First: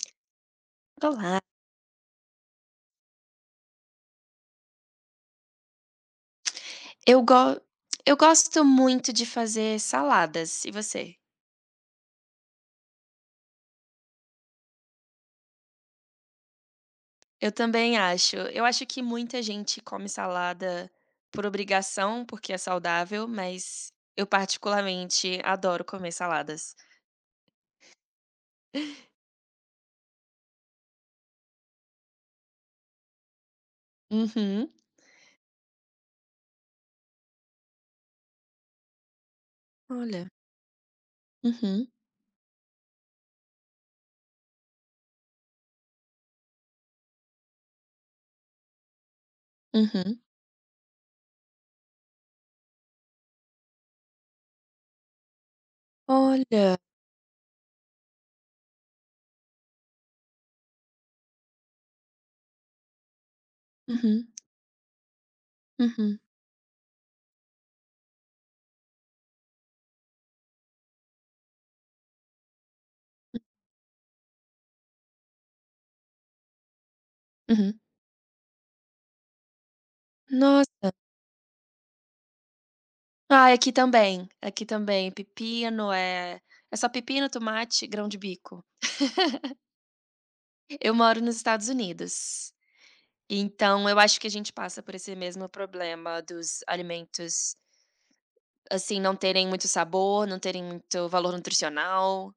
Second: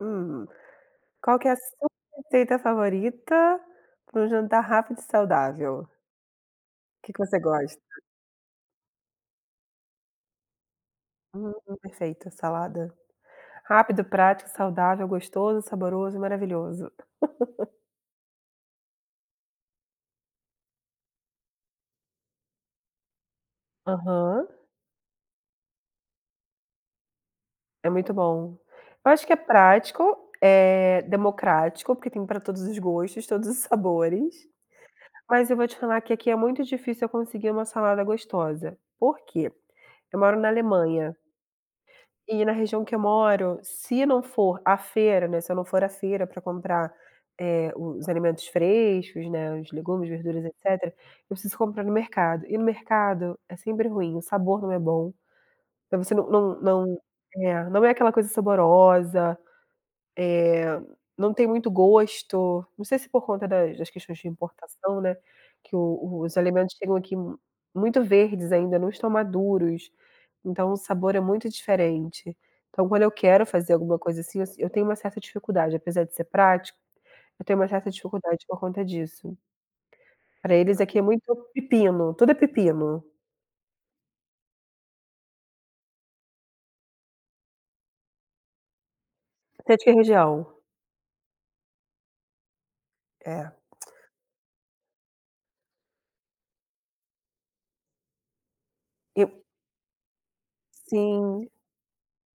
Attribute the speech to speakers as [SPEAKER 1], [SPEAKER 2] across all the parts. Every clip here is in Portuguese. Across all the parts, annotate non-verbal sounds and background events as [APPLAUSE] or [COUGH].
[SPEAKER 1] Hum, qual
[SPEAKER 2] Olá.
[SPEAKER 1] que é a sua receita favorita pra um jantar rápido e saudável? O que que
[SPEAKER 2] Eu
[SPEAKER 1] você
[SPEAKER 2] go
[SPEAKER 1] gosta?
[SPEAKER 2] eu gosto muito de fazer saladas e você?
[SPEAKER 1] Hum, perfeito, salada. Rápido, prático, saudável, gostoso, saboroso e maravilhoso.
[SPEAKER 2] Eu
[SPEAKER 1] [LAUGHS]
[SPEAKER 2] também acho. Eu acho que muita gente come salada por obrigação, porque é saudável, mas eu
[SPEAKER 1] Aham.
[SPEAKER 2] particularmente adoro comer saladas.
[SPEAKER 1] É muito bom. Eu acho que é prático, é democrático, porque tem pra todos os gostos, todos os sabores,
[SPEAKER 2] Uhum.
[SPEAKER 1] mas eu vou te falar que aqui é muito difícil eu conseguir uma salada gostosa. Porque eu
[SPEAKER 2] Olha.
[SPEAKER 1] moro na Alemanha
[SPEAKER 2] Uhum.
[SPEAKER 1] e na região que eu moro se não for à feira, né, se não for à feira pra comprar, eh, os alimentos frescos, né, os legumes,
[SPEAKER 2] Uhum.
[SPEAKER 1] verduras, etcétera, eu preciso comprar no mercado. E no mercado é sempre ruim, o sabor não é bom, você não
[SPEAKER 2] Olha.
[SPEAKER 1] não não é, aquela coisa saborosa, eh, não tem muito gosto. Não sei se por conta das das questões de
[SPEAKER 2] Uhum.
[SPEAKER 1] importação, né, que o
[SPEAKER 2] Uhum.
[SPEAKER 1] o os alimentos chegam aqui mu muito verdes ainda, não estão maduros, então o sabor é muito diferente. Então quando eu quero fazer alguma coisa, assim, eu si eu tenho uma certa dificuldade, apesar de ser prático, eu tenho uma
[SPEAKER 2] Uhum.
[SPEAKER 1] certa dificuldade por conta disso. Pra eles
[SPEAKER 2] Nossa.
[SPEAKER 1] aqui é muito pepino, tudo é pepino.
[SPEAKER 2] Ai, aqui também, aqui também, pepino, eh, é só pepino, tomate e grão de bico. [LAUGHS]
[SPEAKER 1] Você é de que região?
[SPEAKER 2] Eu moro nos Estados Unidos,
[SPEAKER 1] É.
[SPEAKER 2] então eu acho que a gente passa por esse mesmo problema dos alimentos, assim, não
[SPEAKER 1] Eu
[SPEAKER 2] terem muito sabor, não terem muito valor
[SPEAKER 1] Sim.
[SPEAKER 2] nutricional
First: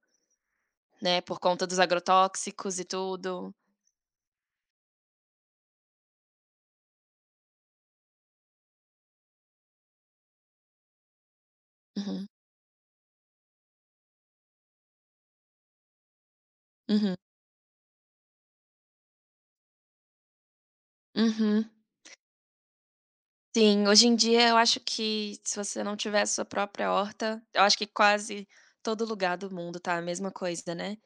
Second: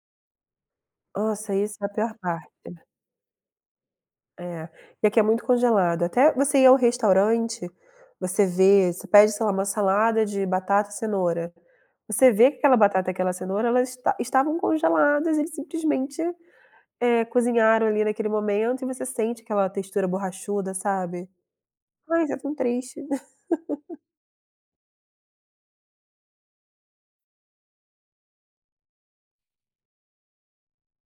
[SPEAKER 2] né, por
[SPEAKER 1] Nossa,
[SPEAKER 2] conta
[SPEAKER 1] isso
[SPEAKER 2] dos
[SPEAKER 1] é a pior parte.
[SPEAKER 2] agrotóxicos e tudo.
[SPEAKER 1] É. E aqui é muito congelado, até você ir ao restaurante, você vê, você pede, sei lá, uma salada de batata e cenoura,
[SPEAKER 2] Uhum.
[SPEAKER 1] você vê que aquela batata e aquela cenoura elas esta estavam congeladas, eles simplesmente,
[SPEAKER 2] Uhum.
[SPEAKER 1] eh, cozinharam ali, naquele momento, e você sente aquela textura borrachuda, sabe.
[SPEAKER 2] Uhum.
[SPEAKER 1] Pois, é tão triste.
[SPEAKER 2] Sim,
[SPEAKER 1] [LAUGHS]
[SPEAKER 2] hoje em dia, eu acho que se você não tiver a sua própria horta, eu acho que quase todo lugar do mundo está a mesma coisa, né,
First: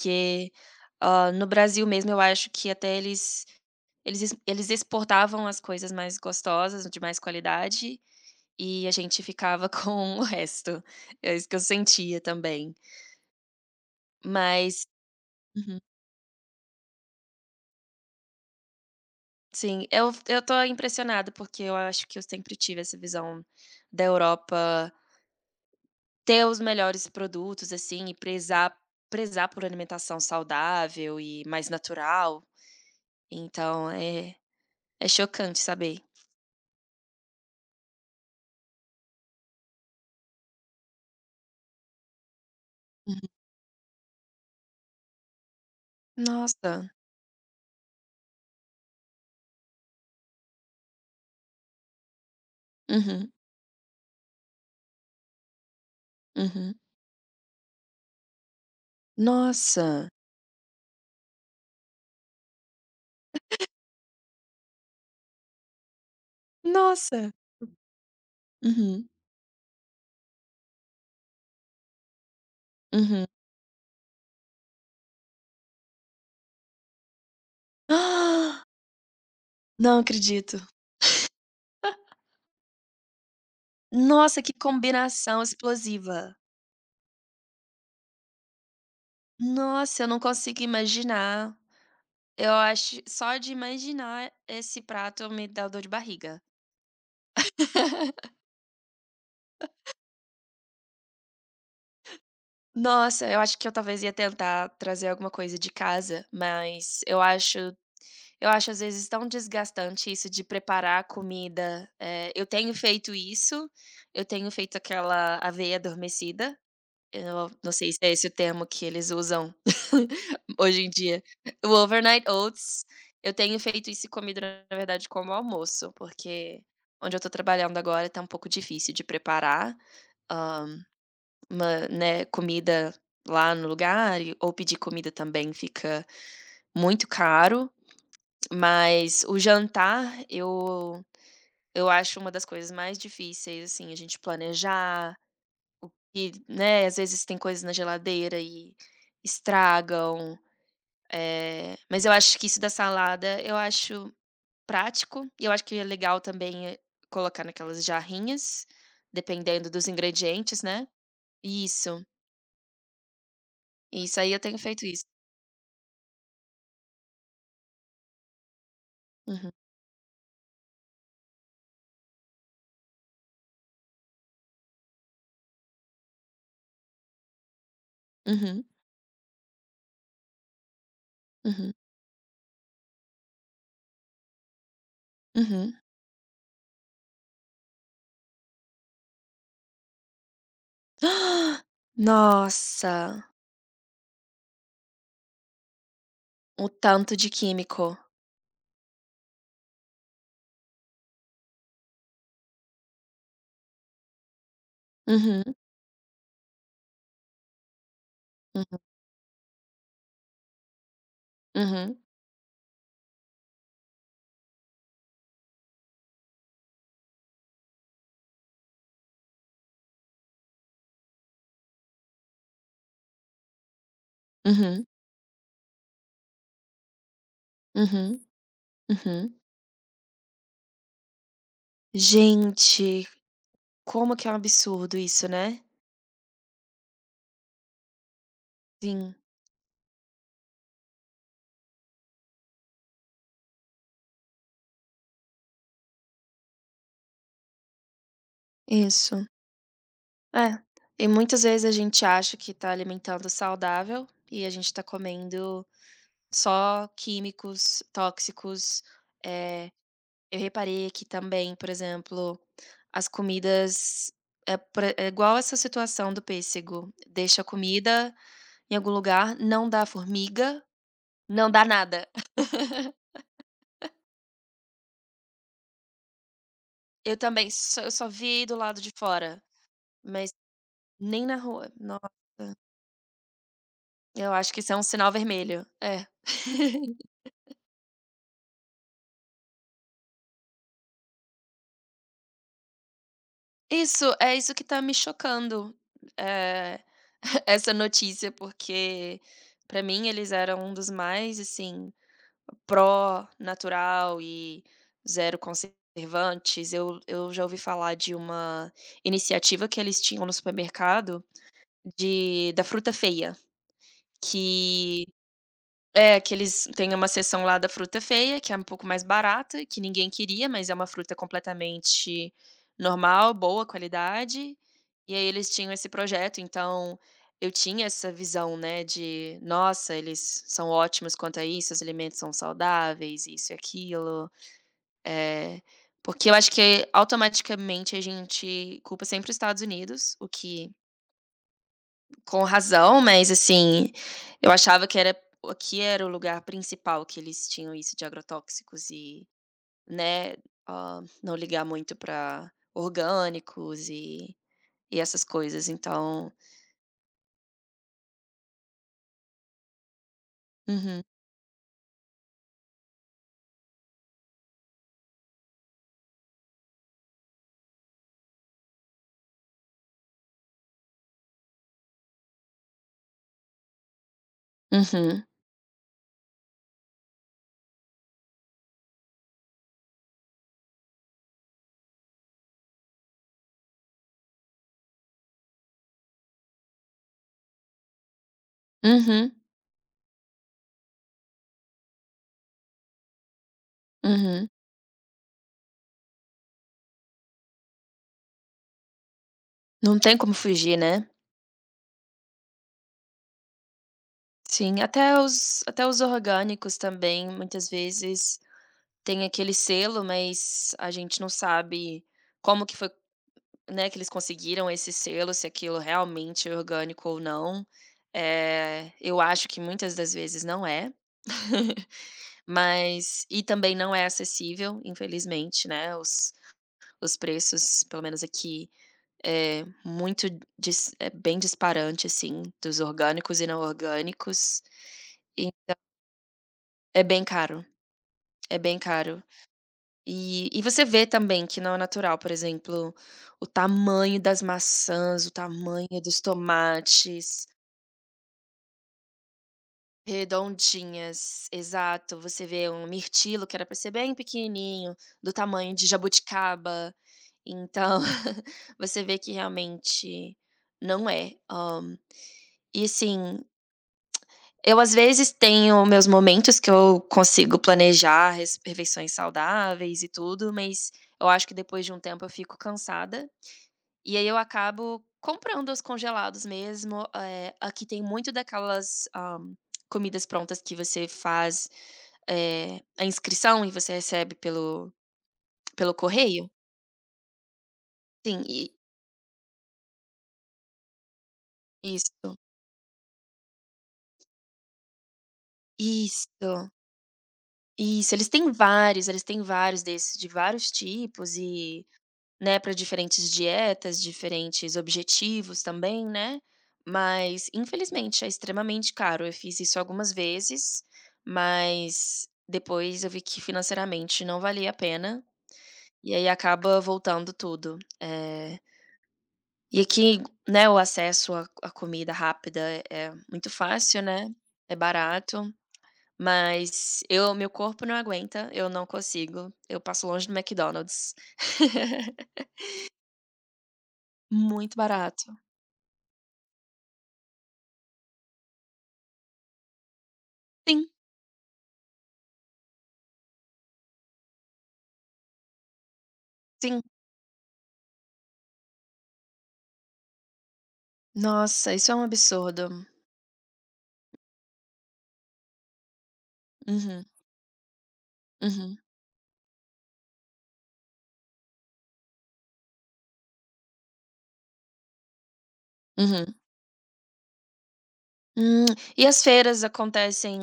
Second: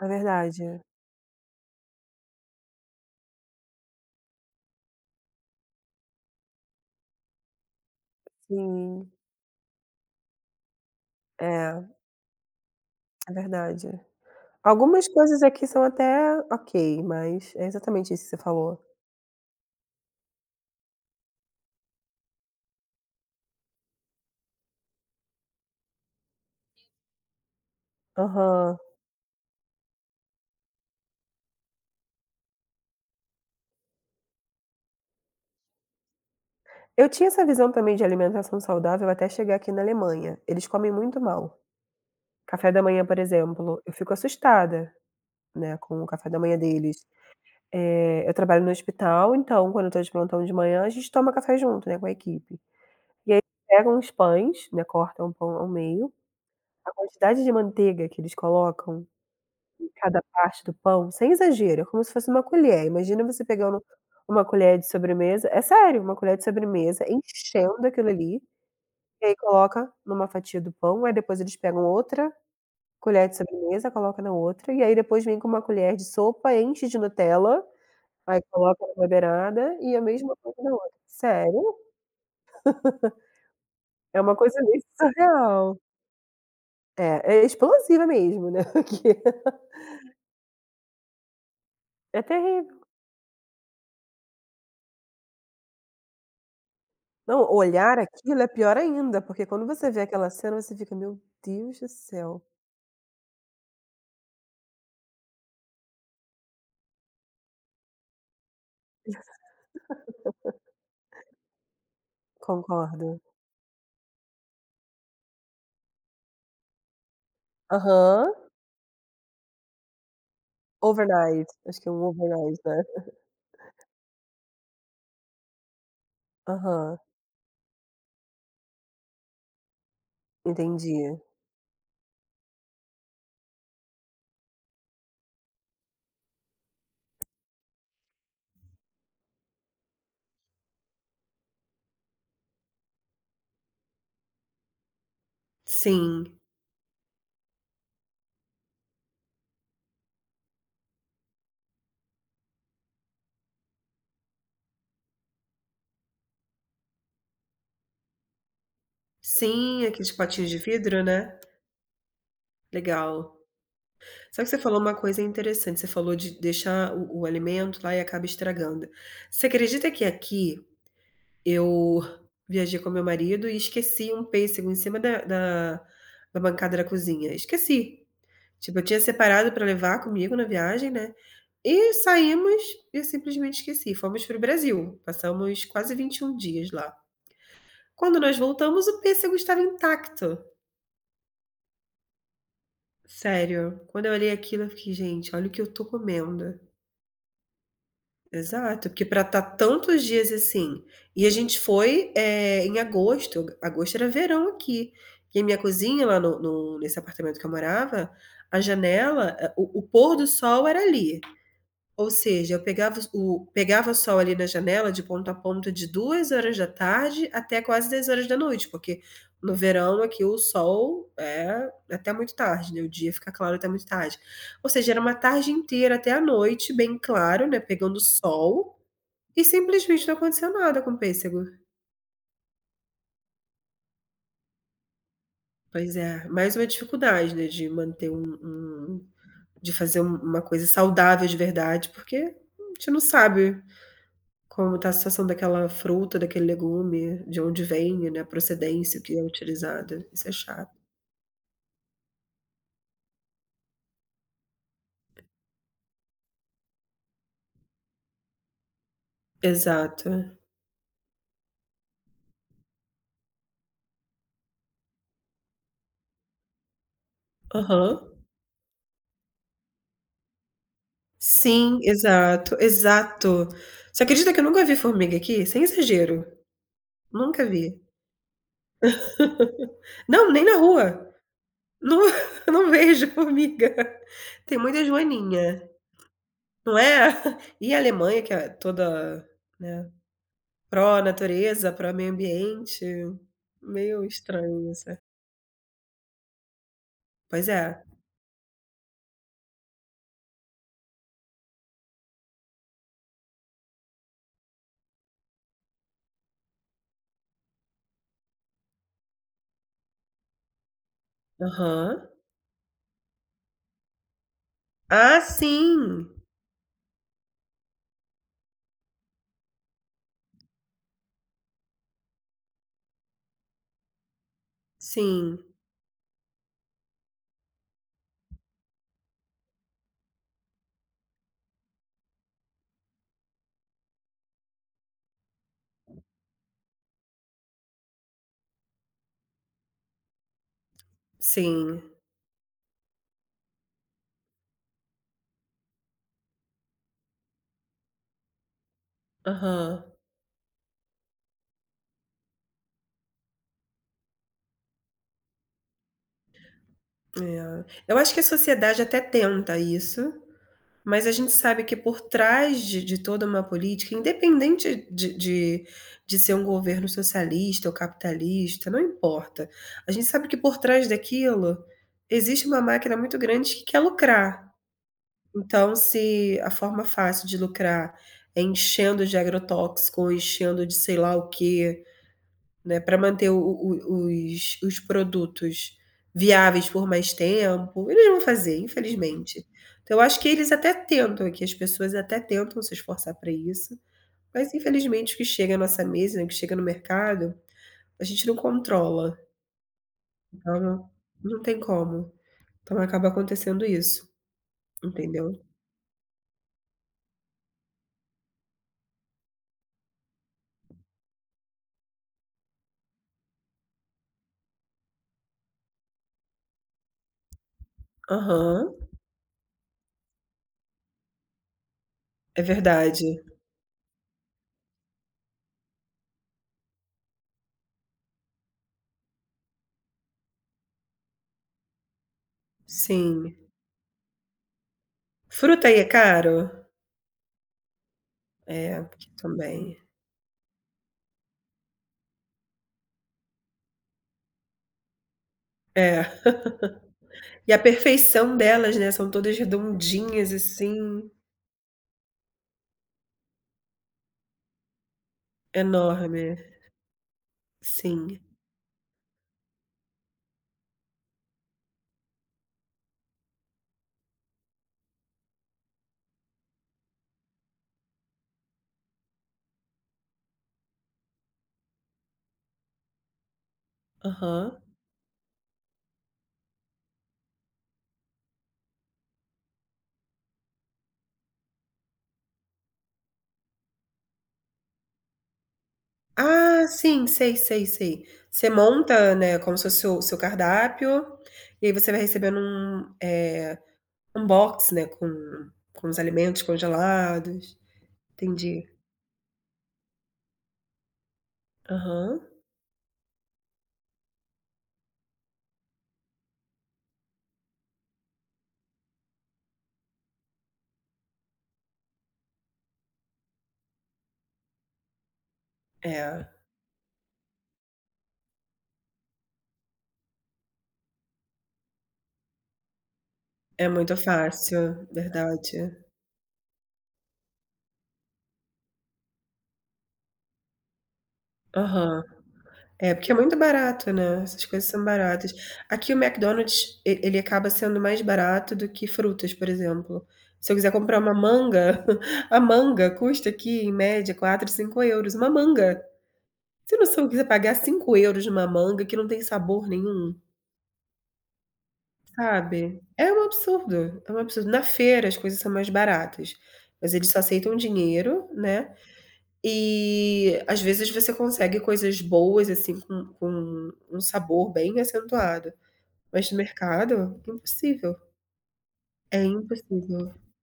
[SPEAKER 1] É verdade.
[SPEAKER 2] ó, no Brasil mesmo, eu acho que até eles eles ex eles exportavam as coisas mais gostosas, de mais qualidade, e a
[SPEAKER 1] Sim.
[SPEAKER 2] gente ficava com o resto, é isso que eu
[SPEAKER 1] É.
[SPEAKER 2] sentia também.
[SPEAKER 1] É verdade.
[SPEAKER 2] Mas
[SPEAKER 1] Algumas coisas aqui
[SPEAKER 2] uhum.
[SPEAKER 1] são até ok, mas é exatamente isso que você falou.
[SPEAKER 2] Sim. Eu eu estou impressionada, porque eu acho que eu sempre tive essa visão da Europa ter os melhores produtos, assim, e prezar
[SPEAKER 1] Aham.
[SPEAKER 2] prezar por alimentação saudável e mais natural. Então é é chocante saber.
[SPEAKER 1] Eu tinha essa visão também de alimentação saudável até chegar aqui na Alemanha, eles comem muito mal. Café da manhã, por
[SPEAKER 2] Hum.
[SPEAKER 1] exemplo, eu fico assustada, né, com o café da manhã
[SPEAKER 2] Nossa.
[SPEAKER 1] deles. Eh, eu trabalho no hospital, então quando eu tô de plantão de manhã, a gente toma café junto, né, com a equipe.
[SPEAKER 2] Uhum.
[SPEAKER 1] E aí pegam os pães, né, cortam o pão ao meio.
[SPEAKER 2] Uhum.
[SPEAKER 1] A quantidade de manteiga que eles colocam em
[SPEAKER 2] Nossa.
[SPEAKER 1] cada parte do pão, sem exagero, é como se fosse uma colher, imagina você pegando uma uma colher de sobremesa é sério, uma colher de sobremesa,
[SPEAKER 2] Nossa.
[SPEAKER 1] enchendo aquilo ali,
[SPEAKER 2] Uhum.
[SPEAKER 1] e aí coloca em uma fatia do pão, aí depois eles pegam outra
[SPEAKER 2] Uhum.
[SPEAKER 1] colher de sobremesa, coloca na outra, e aí depois vem com uma colher de sopa, enche de Nutella, aí
[SPEAKER 2] [GASPS]
[SPEAKER 1] coloca na beirada e
[SPEAKER 2] Não
[SPEAKER 1] a mesma
[SPEAKER 2] acredito.
[SPEAKER 1] coisa na
[SPEAKER 2] [LAUGHS]
[SPEAKER 1] outra. Sério. [LAUGHS] É uma
[SPEAKER 2] Nossa, que
[SPEAKER 1] coisa meio
[SPEAKER 2] combinação
[SPEAKER 1] surreal.
[SPEAKER 2] explosiva.
[SPEAKER 1] É, é explosiva mesmo, né. [LAUGHS] Que
[SPEAKER 2] Nossa, eu não consigo imaginar.
[SPEAKER 1] É
[SPEAKER 2] Eu
[SPEAKER 1] terrível.
[SPEAKER 2] acho só de imaginar esse prato, me dá dor de barriga.
[SPEAKER 1] Não, olhar
[SPEAKER 2] [LAUGHS]
[SPEAKER 1] aquilo é pior ainda, porque quando você
[SPEAKER 2] [CHUCKLES]
[SPEAKER 1] vê aquela cena você fica: "Meu Deus do céu".
[SPEAKER 2] Nossa, eu acho que eu talvez ia tentar trazer alguma coisa de casa, mas eu acho eu acho às vezes tão desgastante isso de
[SPEAKER 1] [LAUGHS]
[SPEAKER 2] preparar a comida, eh, eu tenho feito
[SPEAKER 1] Concordo.
[SPEAKER 2] isso, eu tenho feito aquela aveia adormecida. Eu não não sei se é esse o
[SPEAKER 1] Aham.
[SPEAKER 2] termo que eles usam [CHUCKLES] hoje em dia.
[SPEAKER 1] Overnight.
[SPEAKER 2] O
[SPEAKER 1] Acho que é um
[SPEAKER 2] overnight
[SPEAKER 1] overnight, né.
[SPEAKER 2] oats, eu tenho feito isso e comido na verdade como almoço, porque
[SPEAKER 1] Aham.
[SPEAKER 2] onde eu tô trabalhando agora tá um pouco difícil de preparar, hã,
[SPEAKER 1] Entendi.
[SPEAKER 2] mã né, comida lá no lugar e ou pedir comida também fica muito caro. Mas o jantar, eu eu acho uma das coisas mais difíceis, assim, a gente planejar. O que,
[SPEAKER 1] Sim.
[SPEAKER 2] né, às vezes tem coisas na geladeira e estragam. Eh, mas eu acho que isso da salada, eu acho prático e eu acho que é legal também, eh, colocar naquelas jarrinhas, dependendo
[SPEAKER 1] Sim,
[SPEAKER 2] dos
[SPEAKER 1] aqueles potinhos de
[SPEAKER 2] ingredientes, né.
[SPEAKER 1] vidro, né.
[SPEAKER 2] Isso.
[SPEAKER 1] Legal.
[SPEAKER 2] Isso aí, eu
[SPEAKER 1] Só que você
[SPEAKER 2] tenho
[SPEAKER 1] falou
[SPEAKER 2] feito
[SPEAKER 1] uma
[SPEAKER 2] isso.
[SPEAKER 1] coisa interessante, você falou de deixar o o alimento lá e acaba estragando. Você
[SPEAKER 2] Uhum.
[SPEAKER 1] acredita que aqui, eu viajei com meu marido e esqueci um pêssego em cima da da da bancada da cozinha, esqueci.
[SPEAKER 2] Uhum.
[SPEAKER 1] Tipo eu tinha separado para levar comigo na viagem, né,
[SPEAKER 2] Uhum.
[SPEAKER 1] e saímos e simplesmente esqueci. Fomos para o Brasil, passamos
[SPEAKER 2] Uhum.
[SPEAKER 1] quase 21 dias lá. Quando nós voltamos o pêssego estava intacto.
[SPEAKER 2] [GASPS] Nossa.
[SPEAKER 1] Sério, quando eu olhei aquilo eu fiquei: "Gente, olha o que eu estou comendo".
[SPEAKER 2] O tanto de químico.
[SPEAKER 1] Exato, porque para estar tantos dias assim, e a gente foi, é, em agosto agosto era verão aqui, que
[SPEAKER 2] Uhum.
[SPEAKER 1] a minha cozinha lá no no nesse apartamento que eu morava, a
[SPEAKER 2] Hum.
[SPEAKER 1] janela, o o pôr do sol era ali.
[SPEAKER 2] Uhum.
[SPEAKER 1] Ou seja, eu pegava o pegava o sol ali na janela de ponto a ponto de 14h da tarde até quase 22h horas da noite porque, no verão aqui o sol é até muito tarde, né, o dia fica claro até muito tarde. Ou
[SPEAKER 2] Uhum.
[SPEAKER 1] seja, era uma tarde inteira até a noite bem claro, né, pegando o
[SPEAKER 2] Uhum,
[SPEAKER 1] sol,
[SPEAKER 2] uhum.
[SPEAKER 1] e simplesmente não aconteceu nada com o pêssego.
[SPEAKER 2] Gente, como que é um absurdo, isso, né.
[SPEAKER 1] Pois é, mais uma dificuldade, né, de manter um um,
[SPEAKER 2] Sim.
[SPEAKER 1] de fazer um uma coisa saudável de verdade, porque a gente não sabe, como está a situação daquela fruta, daquele legume, de onde vem, né, a procedência que é
[SPEAKER 2] Isso.
[SPEAKER 1] utilizada isso é
[SPEAKER 2] É,
[SPEAKER 1] chato.
[SPEAKER 2] e muitas vezes a gente acha que está alimentando saudável, e a gente está comendo só químicos tóxicos. Eh,
[SPEAKER 1] Exato.
[SPEAKER 2] eu reparei aqui também, por exemplo, as comidas, é por ex igual essa situação do pêssego, deixa a
[SPEAKER 1] Aham.
[SPEAKER 2] comida em algum lugar, não dá formiga, não dá
[SPEAKER 1] Sim,
[SPEAKER 2] nada.
[SPEAKER 1] exato exato.
[SPEAKER 2] [LAUGHS]
[SPEAKER 1] Você acredita que eu nunca vi formiga aqui, sem exagero.
[SPEAKER 2] Eu
[SPEAKER 1] Nunca
[SPEAKER 2] também
[SPEAKER 1] vi.
[SPEAKER 2] só eu só vi do lado de fora,
[SPEAKER 1] [LAUGHS] Não,
[SPEAKER 2] mas
[SPEAKER 1] nem na rua.
[SPEAKER 2] nem na rua.
[SPEAKER 1] Não
[SPEAKER 2] Nossa.
[SPEAKER 1] não vejo formiga.
[SPEAKER 2] Eu acho
[SPEAKER 1] Tem
[SPEAKER 2] que isso é um
[SPEAKER 1] muita
[SPEAKER 2] sinal vermelho.
[SPEAKER 1] joaninha.
[SPEAKER 2] É.
[SPEAKER 1] Não é? [CHUCKLES]
[SPEAKER 2] [LAUGHS]
[SPEAKER 1] E Alemanha que é toda, né, pró natureza, pró meio-ambiente, meio
[SPEAKER 2] Isso, é isso que
[SPEAKER 1] estranho
[SPEAKER 2] está me
[SPEAKER 1] essa.
[SPEAKER 2] chocando. É, [CHUCKLES]
[SPEAKER 1] Pois
[SPEAKER 2] essa
[SPEAKER 1] é.
[SPEAKER 2] notícia, porque para mim eles eram um dos mais assim, pró natural e zero conservantes, eu eu já ouvi falar de uma iniciativa que eles tinham no supermercado,
[SPEAKER 1] Aham.
[SPEAKER 2] de da fruta feia, que
[SPEAKER 1] Ah, sim.
[SPEAKER 2] é que eles tem uma seção lá da fruta feia que é um pouco mais barata, que ninguém queria, mas é uma fruta completamente normal, boa qualidade, e aí
[SPEAKER 1] Sim.
[SPEAKER 2] eles tinham esse projeto, então, eu tinha essa visão, né, de: "Nossa, eles são ótimos quanto a isso, os alimentos são saudáveis, isso e aquilo". Eh, porque eu acho que automaticamente a gente culpa sempre os Estados Unidos, o que
[SPEAKER 1] Sim.
[SPEAKER 2] com razão, mas assim, eu achava que era aqui era o lugar principal que eles tinham isso de agrotóxicos e,
[SPEAKER 1] Aham.
[SPEAKER 2] né, não ligar muito para orgânicos e e essas coisas então
[SPEAKER 1] É, eu acho que a sociedade até tenta isso,
[SPEAKER 2] Uhum.
[SPEAKER 1] mas a gente sabe que por trás de de toda uma política, independente de de de ser um governo socialista ou capitalista, não importa. A gente sabe que por trás daquilo, existe uma máquina muito grande que quer lucrar.
[SPEAKER 2] Uhum.
[SPEAKER 1] Então se a forma fácil de lucrar é enchendo de agrotóxico, enchendo de sei lá o quê, né, para manter o o os os produtos viáveis por mais tempo, eles vão fazer
[SPEAKER 2] Uhum.
[SPEAKER 1] infelizmente. Então eu acho que eles até tentam, que as pessoas até tentam se esforçar para isso,
[SPEAKER 2] Uhum.
[SPEAKER 1] mas infelizmente o que chega à nossa mesa, que chega no mercado, a gente não controla.
[SPEAKER 2] Não tem como
[SPEAKER 1] Então,
[SPEAKER 2] fugir,
[SPEAKER 1] não
[SPEAKER 2] né.
[SPEAKER 1] não tem como. Então acaba acontecendo isso,
[SPEAKER 2] Sim, até
[SPEAKER 1] entendeu?
[SPEAKER 2] os até os orgânicos, também, muitas vezes tem aquele selo, mas a gente não sabe como que foi, né, que eles conseguiram esse selo, se aquilo realmente é orgânico ou não.
[SPEAKER 1] Aham.
[SPEAKER 2] Eh, eu acho que muitas das vezes não é. [CHUCKLES]
[SPEAKER 1] É verdade.
[SPEAKER 2] Mas, e também não é acessível, infelizmente, né, os os preços pelo menos aqui, é muito dis é bem disparante assim, dos
[SPEAKER 1] Sim.
[SPEAKER 2] orgânicos e não orgânicos. E
[SPEAKER 1] Fruta
[SPEAKER 2] então
[SPEAKER 1] aí é caro?
[SPEAKER 2] é bem caro, é
[SPEAKER 1] É,
[SPEAKER 2] bem
[SPEAKER 1] aqui
[SPEAKER 2] caro.
[SPEAKER 1] também.
[SPEAKER 2] E e você vê também que não é natural, por exemplo, o tamanho das maçãs, o tamanho
[SPEAKER 1] É,
[SPEAKER 2] dos
[SPEAKER 1] [LAUGHS]
[SPEAKER 2] tomates.
[SPEAKER 1] e a perfeição delas, né, são todas redondinhas assim.
[SPEAKER 2] Redondinhas, exato, você vê um mirtilo que era para ser bem pequenininho, do tamanho de
[SPEAKER 1] Enorme.
[SPEAKER 2] jabuticaba, então,
[SPEAKER 1] Sim.
[SPEAKER 2] [CHUCKLES] você vê que realmente não é, hã, e assim, [CLICKS TONGUE] eu às vezes tenho meus momentos que eu consigo planejar res refeições saudáveis e tudo, mas eu acho que depois de um tempo eu fico cansada, e aí eu
[SPEAKER 1] Aham.
[SPEAKER 2] acabo comprando os congelados mesmo, eh, aqui tem muito daquelas, hã, comidas prontas que você faz, eh, a inscrição e você recebe pelo pelo correio.
[SPEAKER 1] Ah, sim, sei sei sei.
[SPEAKER 2] Sim,
[SPEAKER 1] Você
[SPEAKER 2] e
[SPEAKER 1] monta, né, como se fosse o seu cardápio, e aí você vai
[SPEAKER 2] Isto.
[SPEAKER 1] recebendo um, eh, um box, né, com com os alimentos
[SPEAKER 2] Isto.
[SPEAKER 1] congelados.
[SPEAKER 2] Isso, eles têm
[SPEAKER 1] Entendi.
[SPEAKER 2] vários, eles têm vários desses, de vários tipos e,
[SPEAKER 1] Aham.
[SPEAKER 2] né, para diferentes dietas, diferentes objetivos também, né. Mas infelizmente é extremamente caro, eu fiz isso algumas vezes, mas depois eu vi que financeiramente não valia a pena, e aí
[SPEAKER 1] É.
[SPEAKER 2] acaba voltando tudo. Eh e aqui, né, o acesso a a comida rápida é é muito
[SPEAKER 1] É muito
[SPEAKER 2] fácil, né, é
[SPEAKER 1] fácil,
[SPEAKER 2] barato,
[SPEAKER 1] verdade.
[SPEAKER 2] mas eu meu corpo não aguenta, eu não consigo, eu passo longe do McDonald's.
[SPEAKER 1] Aham.
[SPEAKER 2] [LAUGHS]
[SPEAKER 1] É porque é muito barato, né, essas coisas
[SPEAKER 2] Muito
[SPEAKER 1] são baratas.
[SPEAKER 2] barato.
[SPEAKER 1] Aqui o Mcdonald's e ele acaba sendo mais barato do que frutas, por exemplo. Se eu quiser
[SPEAKER 2] Sim.
[SPEAKER 1] comprar uma manga, [CHUCKLES] a manga custa aqui em média 4, 5€, uma manga. Você tem
[SPEAKER 2] Sim.
[SPEAKER 1] noção quiser pagar 5€ em uma manga que não tem sabor nenhum?
[SPEAKER 2] Nossa, isso é um
[SPEAKER 1] Sabe.
[SPEAKER 2] absurdo.
[SPEAKER 1] É um absurdo, é um absurdo. Na feira, as coisas são mais baratas, mas
[SPEAKER 2] Uhum.
[SPEAKER 1] eles só aceitam dinheiro, né.
[SPEAKER 2] Uhum.
[SPEAKER 1] E, às vezes você consegue coisas boas, assim, com com um sabor bem acentuado. Mas
[SPEAKER 2] Uhum.
[SPEAKER 1] no mercado, impossível.
[SPEAKER 2] Hum, e as
[SPEAKER 1] É
[SPEAKER 2] feiras
[SPEAKER 1] impossível.
[SPEAKER 2] acontecem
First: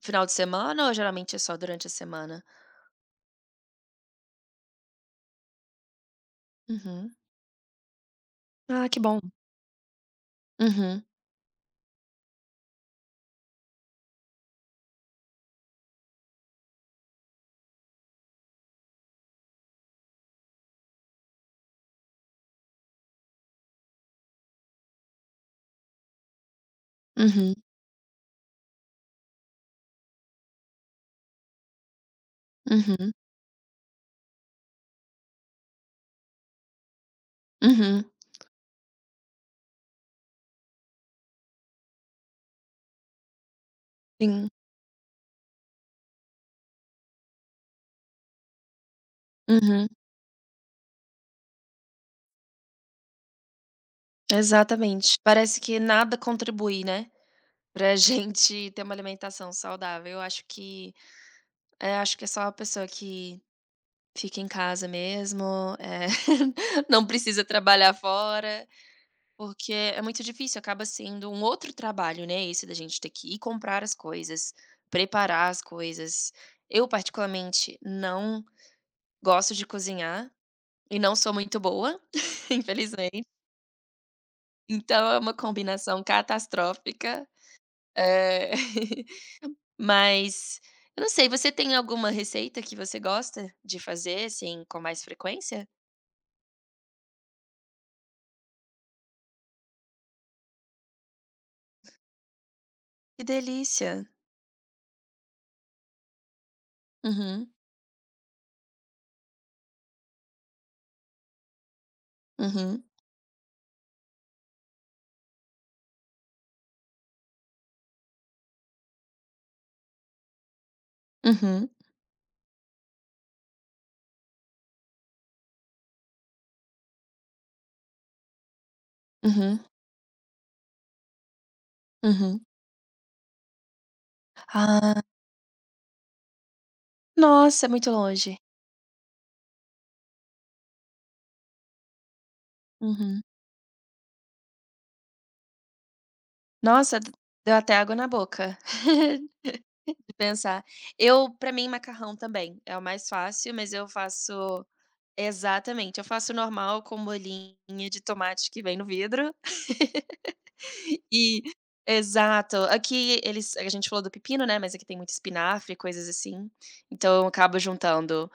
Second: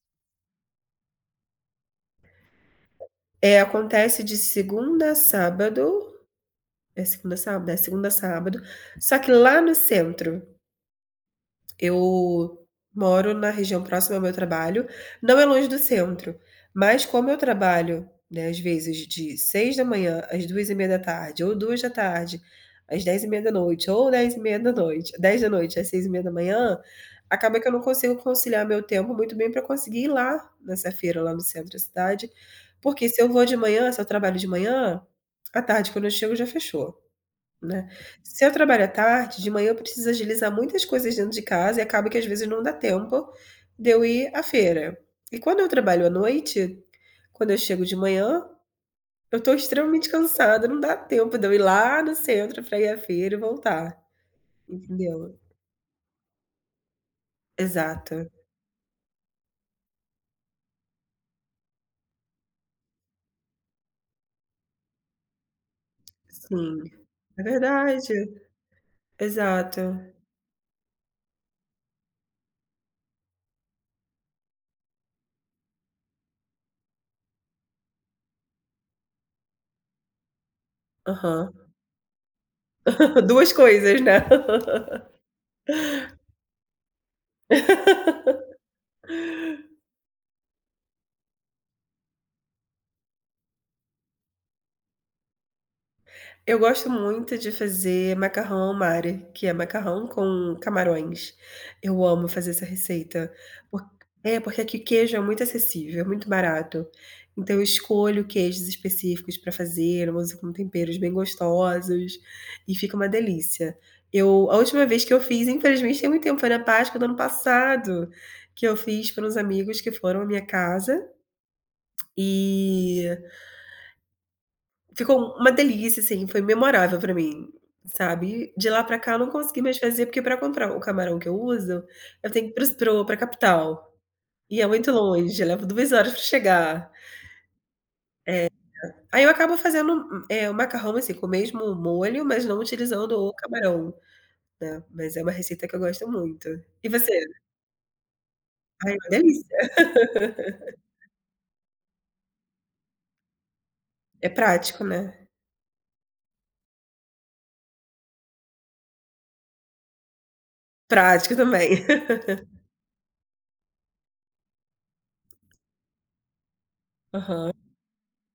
[SPEAKER 2] final de semana ou geralmente é só durante a semana?
[SPEAKER 1] Eh, acontece de segundo a sábado, é
[SPEAKER 2] Uhum.
[SPEAKER 1] segunda a sábado? É, segunda a sábado,
[SPEAKER 2] Ah, que bom.
[SPEAKER 1] só que lá no centro.
[SPEAKER 2] Uhum.
[SPEAKER 1] Eu moro na região próxima ao meu trabalho, não é longe do centro, mas como eu trabalho, né, as vezes de 6:00 às 14:30 ou 14:00 às 22:30, ou 22:30, 22:00 às 6:30,
[SPEAKER 2] Uhum.
[SPEAKER 1] acaba que eu não consigo conciliar meu tempo muito bem pra conseguir ir lá nessa feira lá no centro da cidade. Porque,
[SPEAKER 2] Uhum.
[SPEAKER 1] se eu vou de manhã, se eu trabalho de manhã, à tarde quando eu chego, já fechou, né.
[SPEAKER 2] Uhum.
[SPEAKER 1] Se eu trabalho à tarde, de manhã eu preciso agilizar muitas coisas dentro de casa, e acaba que, às vezes, não dá tempo de eu ir à
[SPEAKER 2] Sim.
[SPEAKER 1] feira. E quando eu trabalho à noite, quando eu chego de manhã, eu tô
[SPEAKER 2] Uhum.
[SPEAKER 1] extremamente cansada, não dá tempo de eu ir lá no centro pra ir à feira e voltar,
[SPEAKER 2] Exatamente,
[SPEAKER 1] entendeu?
[SPEAKER 2] parece que nada contribui, né, pra
[SPEAKER 1] Exato.
[SPEAKER 2] gente ter uma alimentação saudável, eu acho que é, acho que é só a pessoa que fica em casa mesmo, eh,
[SPEAKER 1] Sim,
[SPEAKER 2] [LAUGHS] não
[SPEAKER 1] é
[SPEAKER 2] precisa trabalhar
[SPEAKER 1] verdade.
[SPEAKER 2] fora. Porque
[SPEAKER 1] Exato.
[SPEAKER 2] é muito difícil, acaba sendo um outro trabalho, né, esse da gente ter que ir comprar as coisas, preparar as coisas. Eu particularmente não gosto de cozinhar e não sou
[SPEAKER 1] Aham.
[SPEAKER 2] muito boa, [CHUCKLES] infelizmen
[SPEAKER 1] [LAUGHS] Duas coisas, né.
[SPEAKER 2] Então é
[SPEAKER 1] [LAUGHS]
[SPEAKER 2] uma combinação catastrófica, eh,
[SPEAKER 1] [LAUGHS]
[SPEAKER 2] [LAUGHS] mas, eu não sei. Você tem alguma receita que você gosta de fazer, assim, com mais frequência?
[SPEAKER 1] Eu gosto muito de fazer macarrão ao mare, que é macarrão com camarões. Eu amo fazer essa
[SPEAKER 2] Que
[SPEAKER 1] receita, porq
[SPEAKER 2] delícia!
[SPEAKER 1] é, porque aqui queijo é muito acessível, é muito barato.
[SPEAKER 2] Uhum.
[SPEAKER 1] Então eu escolho queijos específicos para fazer, eu uso com temperos bem gostosos, e
[SPEAKER 2] Uhum.
[SPEAKER 1] fica uma delícia. Eu a última vez que eu fiz infelizmente tem muito tempo, foi na Páscoa do ano passado que eu fiz para uns amigos que foram à minha casa
[SPEAKER 2] Uhum.
[SPEAKER 1] e ficou uma delícia, assim, foi memorável para mim, sabe. E de lá para cá eu não
[SPEAKER 2] Uhum.
[SPEAKER 1] consegui mais fazer, porque para comprar o camarão que eu uso, eu
[SPEAKER 2] Uhum.
[SPEAKER 1] tenho que ir para os para o pra capital. E é muito
[SPEAKER 2] Ah.
[SPEAKER 1] longe, leva 2 horas para chegar.
[SPEAKER 2] Nossa! É muito longe.
[SPEAKER 1] É, ai eu acabo fazendo, eh, o macarrão, assim, com o mesmo molho, mas não utilizando
[SPEAKER 2] Uhum.
[SPEAKER 1] o camarão, né. Mas é uma receita que eu gosto muito. E
[SPEAKER 2] Nossa, d
[SPEAKER 1] você?
[SPEAKER 2] deu até água na boca,
[SPEAKER 1] Ai, uma delícia.
[SPEAKER 2] [LAUGHS] em pensar.
[SPEAKER 1] [LAUGHS]
[SPEAKER 2] Eu para mim macarrão também, é o mais fácil, mas eu
[SPEAKER 1] É
[SPEAKER 2] faço
[SPEAKER 1] prático, né.
[SPEAKER 2] Exatamente, eu faço normal com molhinho de tomate que vem no vidro
[SPEAKER 1] Prático
[SPEAKER 2] e [LAUGHS]
[SPEAKER 1] também.
[SPEAKER 2] Exato.
[SPEAKER 1] [LAUGHS]
[SPEAKER 2] Aqui eles a gente falou do pepino, né, mas aqui tem muito espinafre e coisas, assim, então eu
[SPEAKER 1] Aham.
[SPEAKER 2] acabo juntando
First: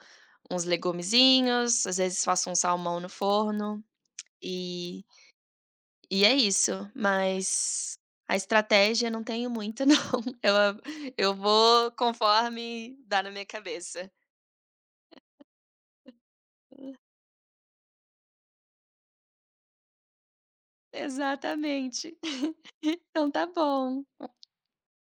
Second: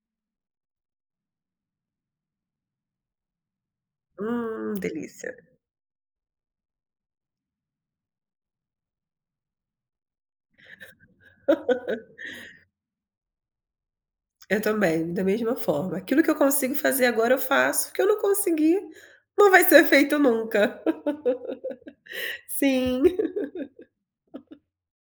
[SPEAKER 2] uns legumezinhos, às vezes, faço um salmão no forno,
[SPEAKER 1] Hum,
[SPEAKER 2] e
[SPEAKER 1] delícia.
[SPEAKER 2] e é isso. Mas a estratégia não tenho muito não, eu eu vou
[SPEAKER 1] [LAUGHS]
[SPEAKER 2] conforme dá na minha cabeça.
[SPEAKER 1] Eu também, da mesma forma. Aquilo que eu consigo
[SPEAKER 2] É.
[SPEAKER 1] fazer agora, eu faço. O que eu não conseguir, não vai ser feito nunca.
[SPEAKER 2] Exatamente.
[SPEAKER 1] [LAUGHS]
[SPEAKER 2] [CHUCKLES]
[SPEAKER 1] Sim.
[SPEAKER 2] Então está bom.
[SPEAKER 1] [LAUGHS]